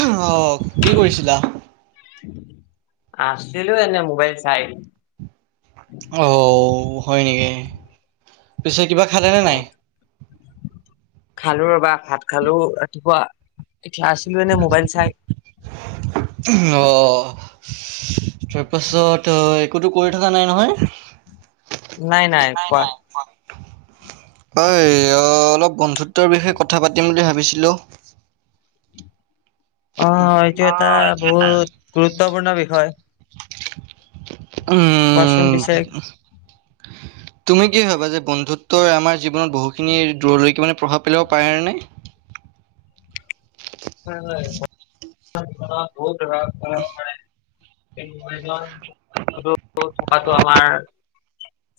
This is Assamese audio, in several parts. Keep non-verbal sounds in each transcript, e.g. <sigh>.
অহ, কি কৰিছিলা? আছিলো এনেই মোবাইল চাই। অ, হয় নেকি পিছে কিবা খালেনে অ নাই? খালো ৰবা ভাত খালো ৰাতিপুৱা। ক্লাছ লোঁ এনে মবাইল চাই। অ', তাৰপাছত অ, একোতো কৰি থকা নাই নহয়? নাই-নাই কোৱা? অ, ইয় অলপ বন্ধুত্বৰ বিষয়ে কথা পাতিম বুলি ভাবি বিছিলোঁ অ, এইটো এটা ভুল গুৰুত্বপূৰ্ণ বিষয়। কোৱাচোন উম, পিছে হয় তুমি কি ভাবা যে বন্ধুত তই আমাৰ জীৱনত বহুখিনি দূৰলৈকে মানে প্ৰভাৱ পেলাব পাৰে নে? পাৰে বন্ধুত্বই <unintelligible> জীৱনত বহুত প্ৰভাৱ পেলাব পাৰে। <unintelligible> থকাটো আমাৰ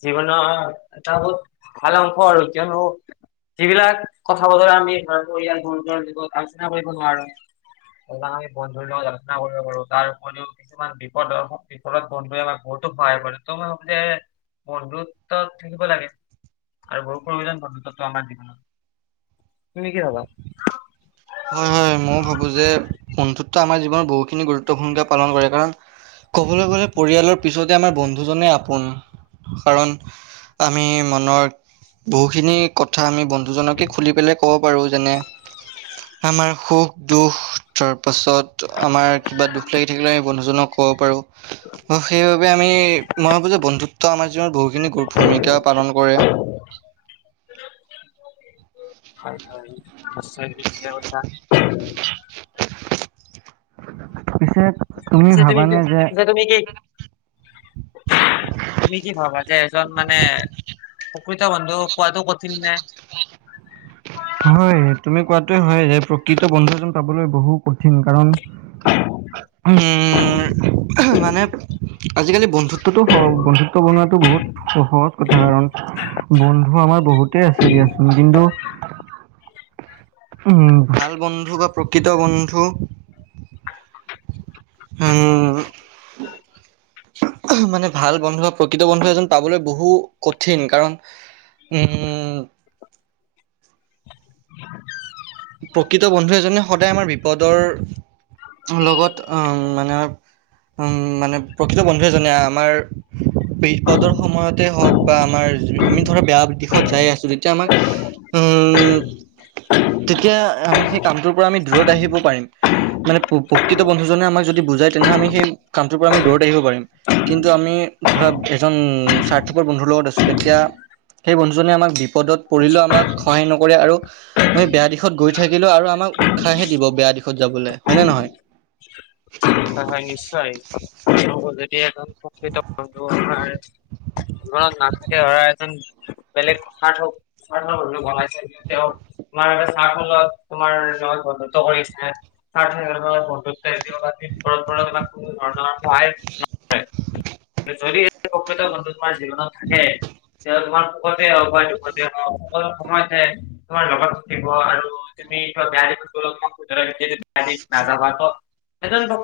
জীৱনৰ এটা বহুত ভাল অংশ আৰু এতিয়া <unintelligible> যিবিলাক কথা-বতৰা আমি <unintelligible> আলোচনা কৰিব নোৱাৰো সেইবিলাক আমি বন্ধুৰ লগত আলোচনা কৰিব পাৰো তাৰ উপৰিও কিছুমান বিপদৰ্শক বিপদত বন্ধুৱে আমাক বহুত তক সহায় কৰে ত' <unintelligible> যে বন্ধুত্ব থাকিব লাগে। আৰু <unintelligible> বন্ধুতটো আমাৰ জীৱনত তুমি কি ভাবা? হয় - হয় মই ভাবো যে বন্ধুত্বটো আমাৰ জীৱনত বহুতখিনি গুৰুত্বপূৰ্ণ ভূমিকা পালন কৰে কাৰণ ক'বলৈ গ'লে পৰিয়ালৰ পিছতে আমাৰ বন্ধুজনে আপোন কাৰণ আমি মনৰ বহুখিনি কথা আমি বন্ধুজনকে খুলি পেলে ক'ব পাৰো যেনে আমাৰ সুখ -দুখ তাৰ পাছত আমাৰ কিবা দুখ লাগি থাকিলে আমি বন্ধুজনক ক'ব পাৰোঁ অ, সেইবাবে আমি মই ভাবো যে বন্ধুত্ব আমাৰ জীৱনত বহুখিনি ভূমিকা পালন কৰে <inaudible> হয় হয় নিশ্চয় তুমি ঠিকেই কৈছা পিছে পিছে তুমি এইটো ভাবানে যে পিছে তুমি কি তুমি কি ভাবা যে এজন মানে প্ৰকৃত বন্ধু কোৱাটো কঠিন নে <inaudible> হয় তুমি কোৱাটো হয় যে প্ৰকৃত বন্ধুজন পাবলৈ বহু কঠিন কাৰণ উম মানে আজিকালি বন্ধুত <unintelligible> বন্ধুত্ব বনোৱা বহুত সহজ কথা কাৰণ বন্ধু আমাৰ বহুতেই আছে দিয়াচোন কিন্তু উম ভাল বন্ধু বা প্ৰকৃত বন্ধু উম। মানে ভাল বন্ধু বা প্ৰকৃত বন্ধু এজন পাবলৈ বহু কঠিন কাৰণ উম। প্ৰকৃত বন্ধু এজনে সদায় আমাৰ বিপদৰ লগত উম মানে মানে প্ৰকৃত বন্ধুৱ এজনে আমাৰ বিপদৰ সময়তে হওক বা আমাৰ আমি ধৰা বেয়া দিশত যাই আছো যেতিয়া আমাক উম। তেতিয়া আমি সেই কামটোৰ পৰা আমি দূৰত আহিব পাৰিম মানে প্ৰকৃত বন্ধুজনে আমাক যদি বুজাই তেনেহলে আমি সেই কামটোৰ পৰা আমি দৌৰত আহিব পাৰিম। কিন্তু আমি ধৰা এজন স্বাৰ্থপৰ বন্ধুৰ লগত আছো তেতিয়া সেই বন্ধুজনে আমাক বিপদত পৰিলেও আমাক সহায় নকৰে আৰু আমি বেয়া দিশত গৈ থাকিলেও আৰু আমাক উৎসাহে দিব বেয়া দিশত যাবলৈ হয় নে নহয়? হয় হয় নিশ্চয় যদি এ <inaudible> নাটে ধৰা এন বেলেগ কথ হওকাই সতেও <inaudible> তোমাৰ এ চত তোমাৰ লগত বন্ধুত্ব কৰিছে চ বন্ধুত্ব <inaudible> কোনো ধৰণৰ সহায় ন যদি <inaudible> তোমাৰ জীৱনত থাকে তোমাৰ সখতে হওক বা দুখতে হওক সকলো সময়তে তোমাৰ লগত থাকিব আৰু তুমি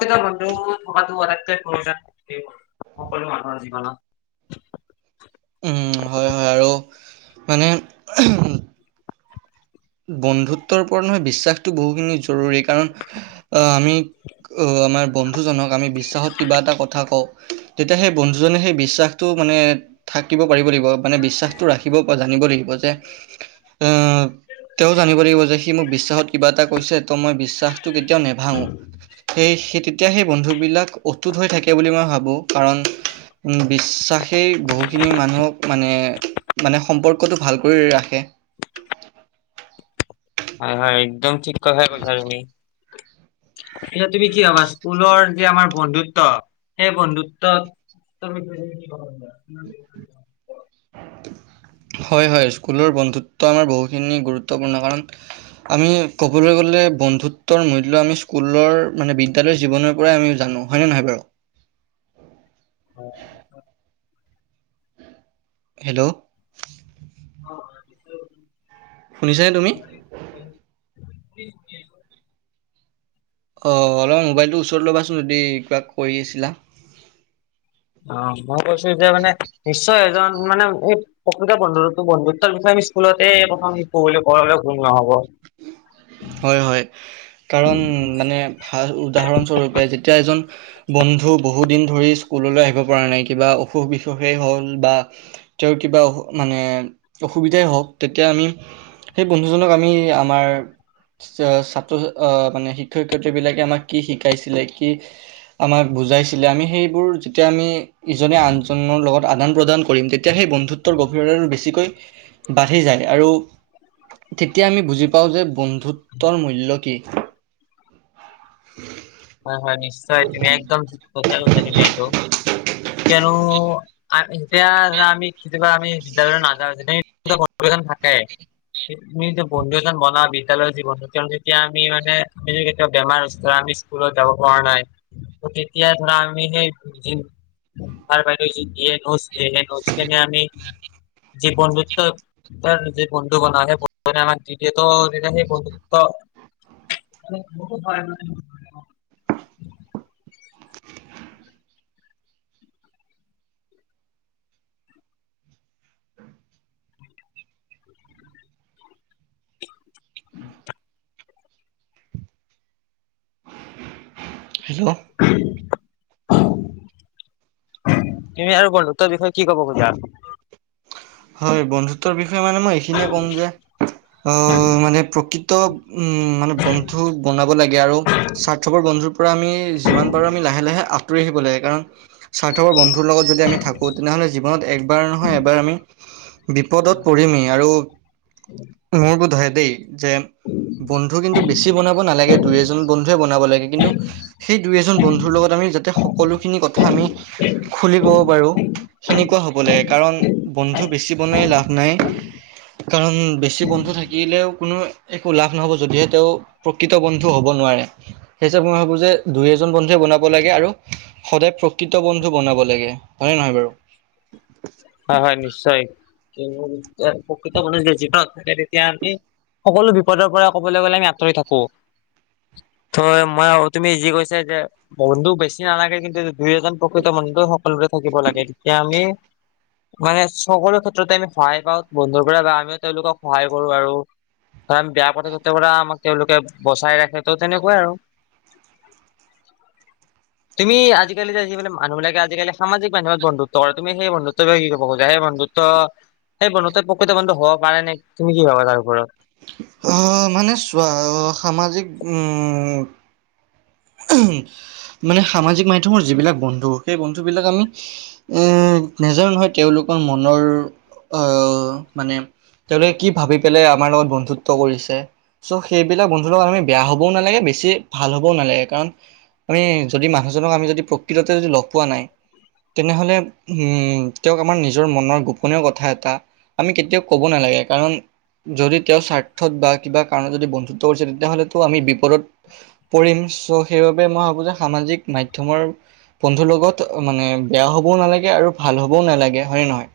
<inaudible> <inaudible> সকলো মানুহৰ জীবনত। উম হয় হয় আৰু মানে বন্ধুত্বৰ ওপৰত নহয় বিশ্বাসটো বহুখিনি জৰুৰী কাৰণ আহ আমি অ, আমাৰ বন্ধুজনক আমি বিশ্বাসত কিবা এটা কথা কওঁ তেতিয়া সেই বন্ধুজনে সেই বিশ্বাসটো মানে থাকিব পাৰিব লাগিব মানে বিশ্বাসটো ৰাখিব জানিব গৈ থাকিব যে <unintelligible> লাগিব যে সি মোক বিশ্বাসত কিবা এটা কৈছে ত মই বিশ্বাসটো কেতিয়াও বন্ধু বিলাক অতুত হৈ থাকে বুলি মই ভাবো কাৰণ উম, বিশ্বাস সেই বহুখিনি মানুহক মানে-মানে সম্পৰ্কটো ভাল কৰি ৰাখে। হয়-হয় একদম ঠিক কথাই কৈছা তুমি। <unintelligible> এতিয়া তুমি কি ভাবা স্কুলৰ যে আমাৰ বন্ধুত্ব সেই বন্ধুত্বত ত' আমি <unintelligible> <inaudible> হয়-হয় স্কুলৰ বন্ধুত্ব আমাৰ বহুখিনি গুৰুত্বপূৰ্ণ কাৰণ আমি ক'বলৈ গ'লে এ বন্ধুত্বৰ মূল্য আমি স্কুলৰ মানে বিদ্যালয়ৰ জীৱনৰ পৰাই আমি জানো হয় নে নহয় বাৰু? <inaudible> হেল্ল', অছ শুনিছানে তুমি <unintelligible> অ অলপ মোবাইলটোৰ ওচৰত ল'বাচোন যদি কিবা কৰি আছিলা অ মই কৈছো যে মানে নিশ্চয় এজন মানে এই প্ৰকৃত বন্ধুত বন্ধুত্বৰ বিষয়ে আমি স্কুলতে প্ৰথম শিকো পঢ ভুল নহ'ব হয় হয় কাৰণ মানে ভ উদাহৰণস্বৰূপে যেতিয়া এজন বন্ধু বহুত দিন ধৰি স্কুললৈ আহিব পৰা নাই কিবা অসুখ বিসুখেই হ'ল বা তেওঁৰ কিবা অ মানে অসুবিধাই হওক তেতিয়া আমি সেই বন্ধুজনক আমি আমাৰ ছাত্ৰ আহ মানে শিক্ষয়িত্ৰী বিলাকে আমাক কি শিকাইছিলে কি আমাক বুজাইছিলে আমি সেইবোৰ যেতিয়া আমি ইজনে আনজনৰ লগত আদান প্ৰদান কৰিম তেতিয়া সেই বন্ধুত্বৰ গভীৰতা বেছিকৈ বাঢ়ি যায় আৰু তেতিয়া আমি বুজি পাওঁ যে বন্ধুত্বৰ মূল্য কি হয় হয় নিশ্চয় তুমি একদম থিক কথা কৈছা এইটো কিয়নো আম এতিয়া আমি কেতিয়াবা আমি বিদ্যালয়লৈ নাযাওঁ যেতিয়া <unintelligible> থাকে মি বন্ধু এজন বনাওঁ বিদ্যালয়ৰ জীৱনত তেওঁ যেতিয়া আমি মানে আমি কেতিয়াবা বেমাৰ উস্থ আমি স্কুলত যাব পৰা নাই তেতিয়া ধৰা আমি সেই যি ছাৰ বাইদেউ যি দিয়ে নোচ এই নজ কেনে আমি যি বন্ধুত্বাৰ যি বন্ধু বন সেই বন্ধুৰে আমাক দ্বিতীয়টোয়া সেই বন্ধুত্ব হয় মান উ হেল্ল' তুমি আৰু বন্ধুত্বৰ বিষয়ে কি কব খোজা হয় বন্ধুত্বৰ বিষয়ে মানে মই এইখিনিয়ে ক'ম যে অ মানে প্ৰকৃত উম মানে বন্ধু বনাব লাগে আৰু স্বাৰ্থপৰ বন্ধুৰ পৰা আমি যিমান পাৰোঁ আমি লাহে লাহে আ আতৰি আহিব লাগে কাৰণ স্বাৰ্থপৰ বন্ধুৰ লগত যদি আমি থাকো তেনেহ'লে জীৱনত একবাৰ নহয় এবাৰ আমি বিপদত পৰিঢ়ম এ আৰু মোৰ বোধয় দেই যে বন্ধু কিন্তু বেছি বনাব নালাগে দুই এজন বন্ধুৱে বনাব লাগে কিন্তু সেই দুই এজন বন্ধুৰ লগত আমি যাতে সকলোখিনি কথা আমি খুলি ক'ব পাৰো সেনেকুৱা হ'ব লাগে কাৰণ বন্ধু বেচি বনোৱাই লাভ নাই কাৰণ বেছি বন্ধু থাকিলেও কোনো একো লাভ নহ'ব যদিহে তেওঁ প্ৰকৃত বন্ধু হ'ব মই ভাব যে দুই এজন বন্ধুৱে বনাব লাগে আৰু সদায় প্ৰকৃত বন্ধু বনাব বলাগে হয়নে নহয় বাৰু হয় হয় নিশ্চয় প্ৰকৃত মানষ গছ ন তেতিয়া আমি সকলো বিপদৰ পৰা কবলৈ গলে আমি আঁতৰি থাকো হয় ত মই আৰু তুমি ই যি কৈছ যে বন্ধু বেছি নালাগে কিন্তু দুই এজন প্ৰকৃত বন্ধুে সকলোৰে থাকিব লাগে তেতিয়া আমি <unintelligible> মানে সকলো ক্ষেত্ৰতে আমি সহায় পাওঁ বন্ধুৰ পৰা বা আমিও তেওঁলোকক সহায় কৰো আৰু কাৰ বেয়া কথা ততে ব আমাক তেওঁলোকে বচাই ৰাখে তো তেনেকুৱাই আৰু <unintelligible> তুমি আজিকালি যে যিবিলাক মানুহবাকে আজিকালি সামাজিক মধ্যমত বন্ধু্ব তুমি সেই বন্ধু্ব ত কি কব খজা সেই বন্ধুতো সেইন্ধুত প্ৰকৃত বন্ধু হব পাৰে নে তুমি কি ভাবা তাৰ ওপৰত ম মানে সামাজিক মাধ্যমৰ যিবিলাক বন্ধু সেই বন্ধু বিলাক আমি এ নজৰ নহয় তেওঁলোকৰ মনৰ আহ মানে তেওঁলোকে কি ভাবি পেলাই আমাৰ লগত বন্ধুত্ব কৰিছে চ' সেইবিলাক বন্ধুৰ লগত আমি বেয়া হ'বও নালাগে বে ছি ভাল হ'বও নালাগে কাৰণ আমি যদি মানুহজনক আমি যদি প্ৰকৃততে যদি লগ পোৱা নাই। তেনেহ'লে উম, তেওঁক আমাৰ নিজৰ মনৰ গোপনীয় কথা এটা আমি কেতিয়াও ক'ব নালাগে কাৰণ যদি তেওঁৰ স্বাৰ্থত বা কিবা কাৰণত যদি বন্ধুত্ব কৰিছে তেতিয়াহ'লেটো আমি বিপদত পৰিম চ' সেইবাবে মই ভাবো যে সামাজিক মাধ্যমৰ বন্ধুৰ লগত মানে বেয়া হ'বও নালাগে আৰু ভাল ভাল হ'বও নালাগে, হয়নে নহয়?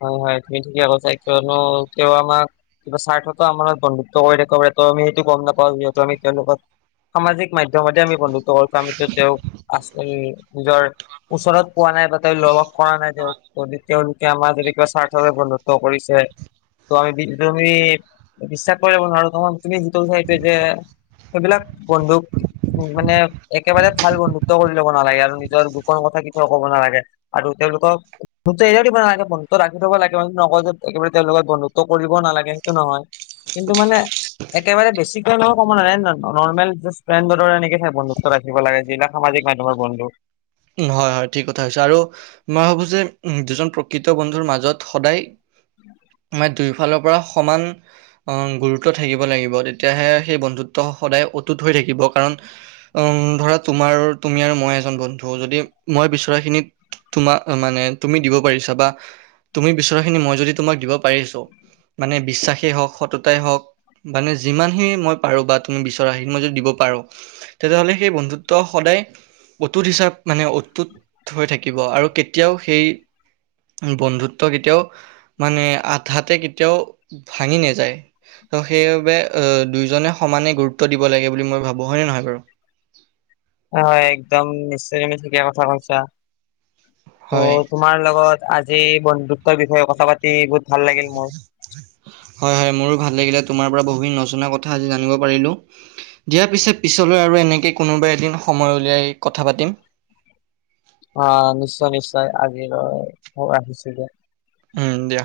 হয়, হয় তুমি ঠিকে কৈছা কিয়নো তেওঁ আমাক কিবা স্বাৰ্থতো আমাৰ বন্ধুত্ব কৰি থাকিব পাৰে। তো আমি সেইটো গম নাপাও যিহেতু আমি তেওঁলোকত সামাজিক মাধ্যমতে আমি বন্ধু ত <unintelligible> আমিটো তেওঁক আচ উম, নিজৰ ওচৰত পোৱা নাই বা তেওঁ লগ লগ কৰা নাই তেওঁক য তেওঁলোকে আমাৰ যদি কিবা স্বাৰ্থৰ বাবে বন্ধুত্ব কৰিছে। ত' আমি বি তুমি বিশ্বাস কৰিব নোৱাৰো তোমাৰ তুমি যিটো কৈছে এইটো যে সেইবিলাক বন্ধুক মানে এক একেবাৰে ভাল বন্ধুত্ব কৰি ল'ব নালাগে আৰু নিজৰ গোপন কথা কেতিয়াও ক'ব নালাগে আৰু তেওঁলোকক <unintelligible> দিব নালাগে বন্ধুত্ব ৰাখি থ'ব লাগে মানে নকয় যে একেবাৰে তেওঁলোক বন্ধুত্ব কৰিব নালাগে সেইটো নহয়। কিন্তু মানে একেবাৰে বেছিকৈ কে ন' ক'ব নোৱাৰি নৰ্মেল যাষ্ট ফ্ৰেণ্ডৰ দৰে বন্ধুত্ব ৰাখিব লাগে এইবিলাক সামাজিক জিক মাধ্যমৰ বন্ধু। হয়, হয়, ঠিক কথা হৈছে আৰু মই ভাবো যে উম, দুজন প্ৰকৃত বন্ধুৰ মাজত সদায় মাই দুয়োফালৰ পৰা সমান অ', গুৰুত্ব থাকিব লাগিব তেতিয়াহে সেই বন্ধুত্ব সদায় অটুত হৈথাকিব কাৰণ উম, ধৰা তোমাৰ তুমি আৰু মই এজন বন্ধু। ত' যদি মই বিচৰাখিনিত তোমাক মানে তুমি দিব পাৰিছা বা তুমি বিচৰাখিনি মই যদি তোমাক দিব পাৰিছোঁ। মানে বিশ্বাসেই হওঁক, সততাই হওঁক। মানে যিমানখিনি মই পাৰোঁ বা তুমি বিচৰা সেইি মই যদি দিব পাৰোঁ তেতিয়াহ'লে সেই বন্ধুত্ব সদায় অটুত হিচাপ মানে, অটুত হৈ থাকিব আৰু কেতিয়াও সেই বন্ধুত্ব কেতিয়াও মানে আধাতে কেতিয়াও ভাঙি নাযায়। ত' সেইবাবে আ, দুয়োজনে সমানে গুৰুত্ব দিব লাগে বুলি মই ভাবোঁ হয়নে নহয় বাৰু? হয় একদম নিশ্চয় তুমি ঠিকে কথা কৈছা, হয়, ত' তোমাৰ লগত আজি বন্ধুত্বৰ বিষয়ে কথা পাতি বহুত ভাল লাগিল মোৰ হয়, হয়, মোৰো ভাল লাগিলে তোমাৰ পৰা বহুখিনি নজনা কথা আজি জানিব পাৰিলোঁ, দিয়াৰ পিছে, পিছলৈ আৰু এনেকে কোনোবা এদিন সময় উলিয়াই কথা পাতিম। অ', নিশ্চয়, নিশ্চয় আজিলৈ ৰাখিছোঁ দিয়া। উম, দিয়া।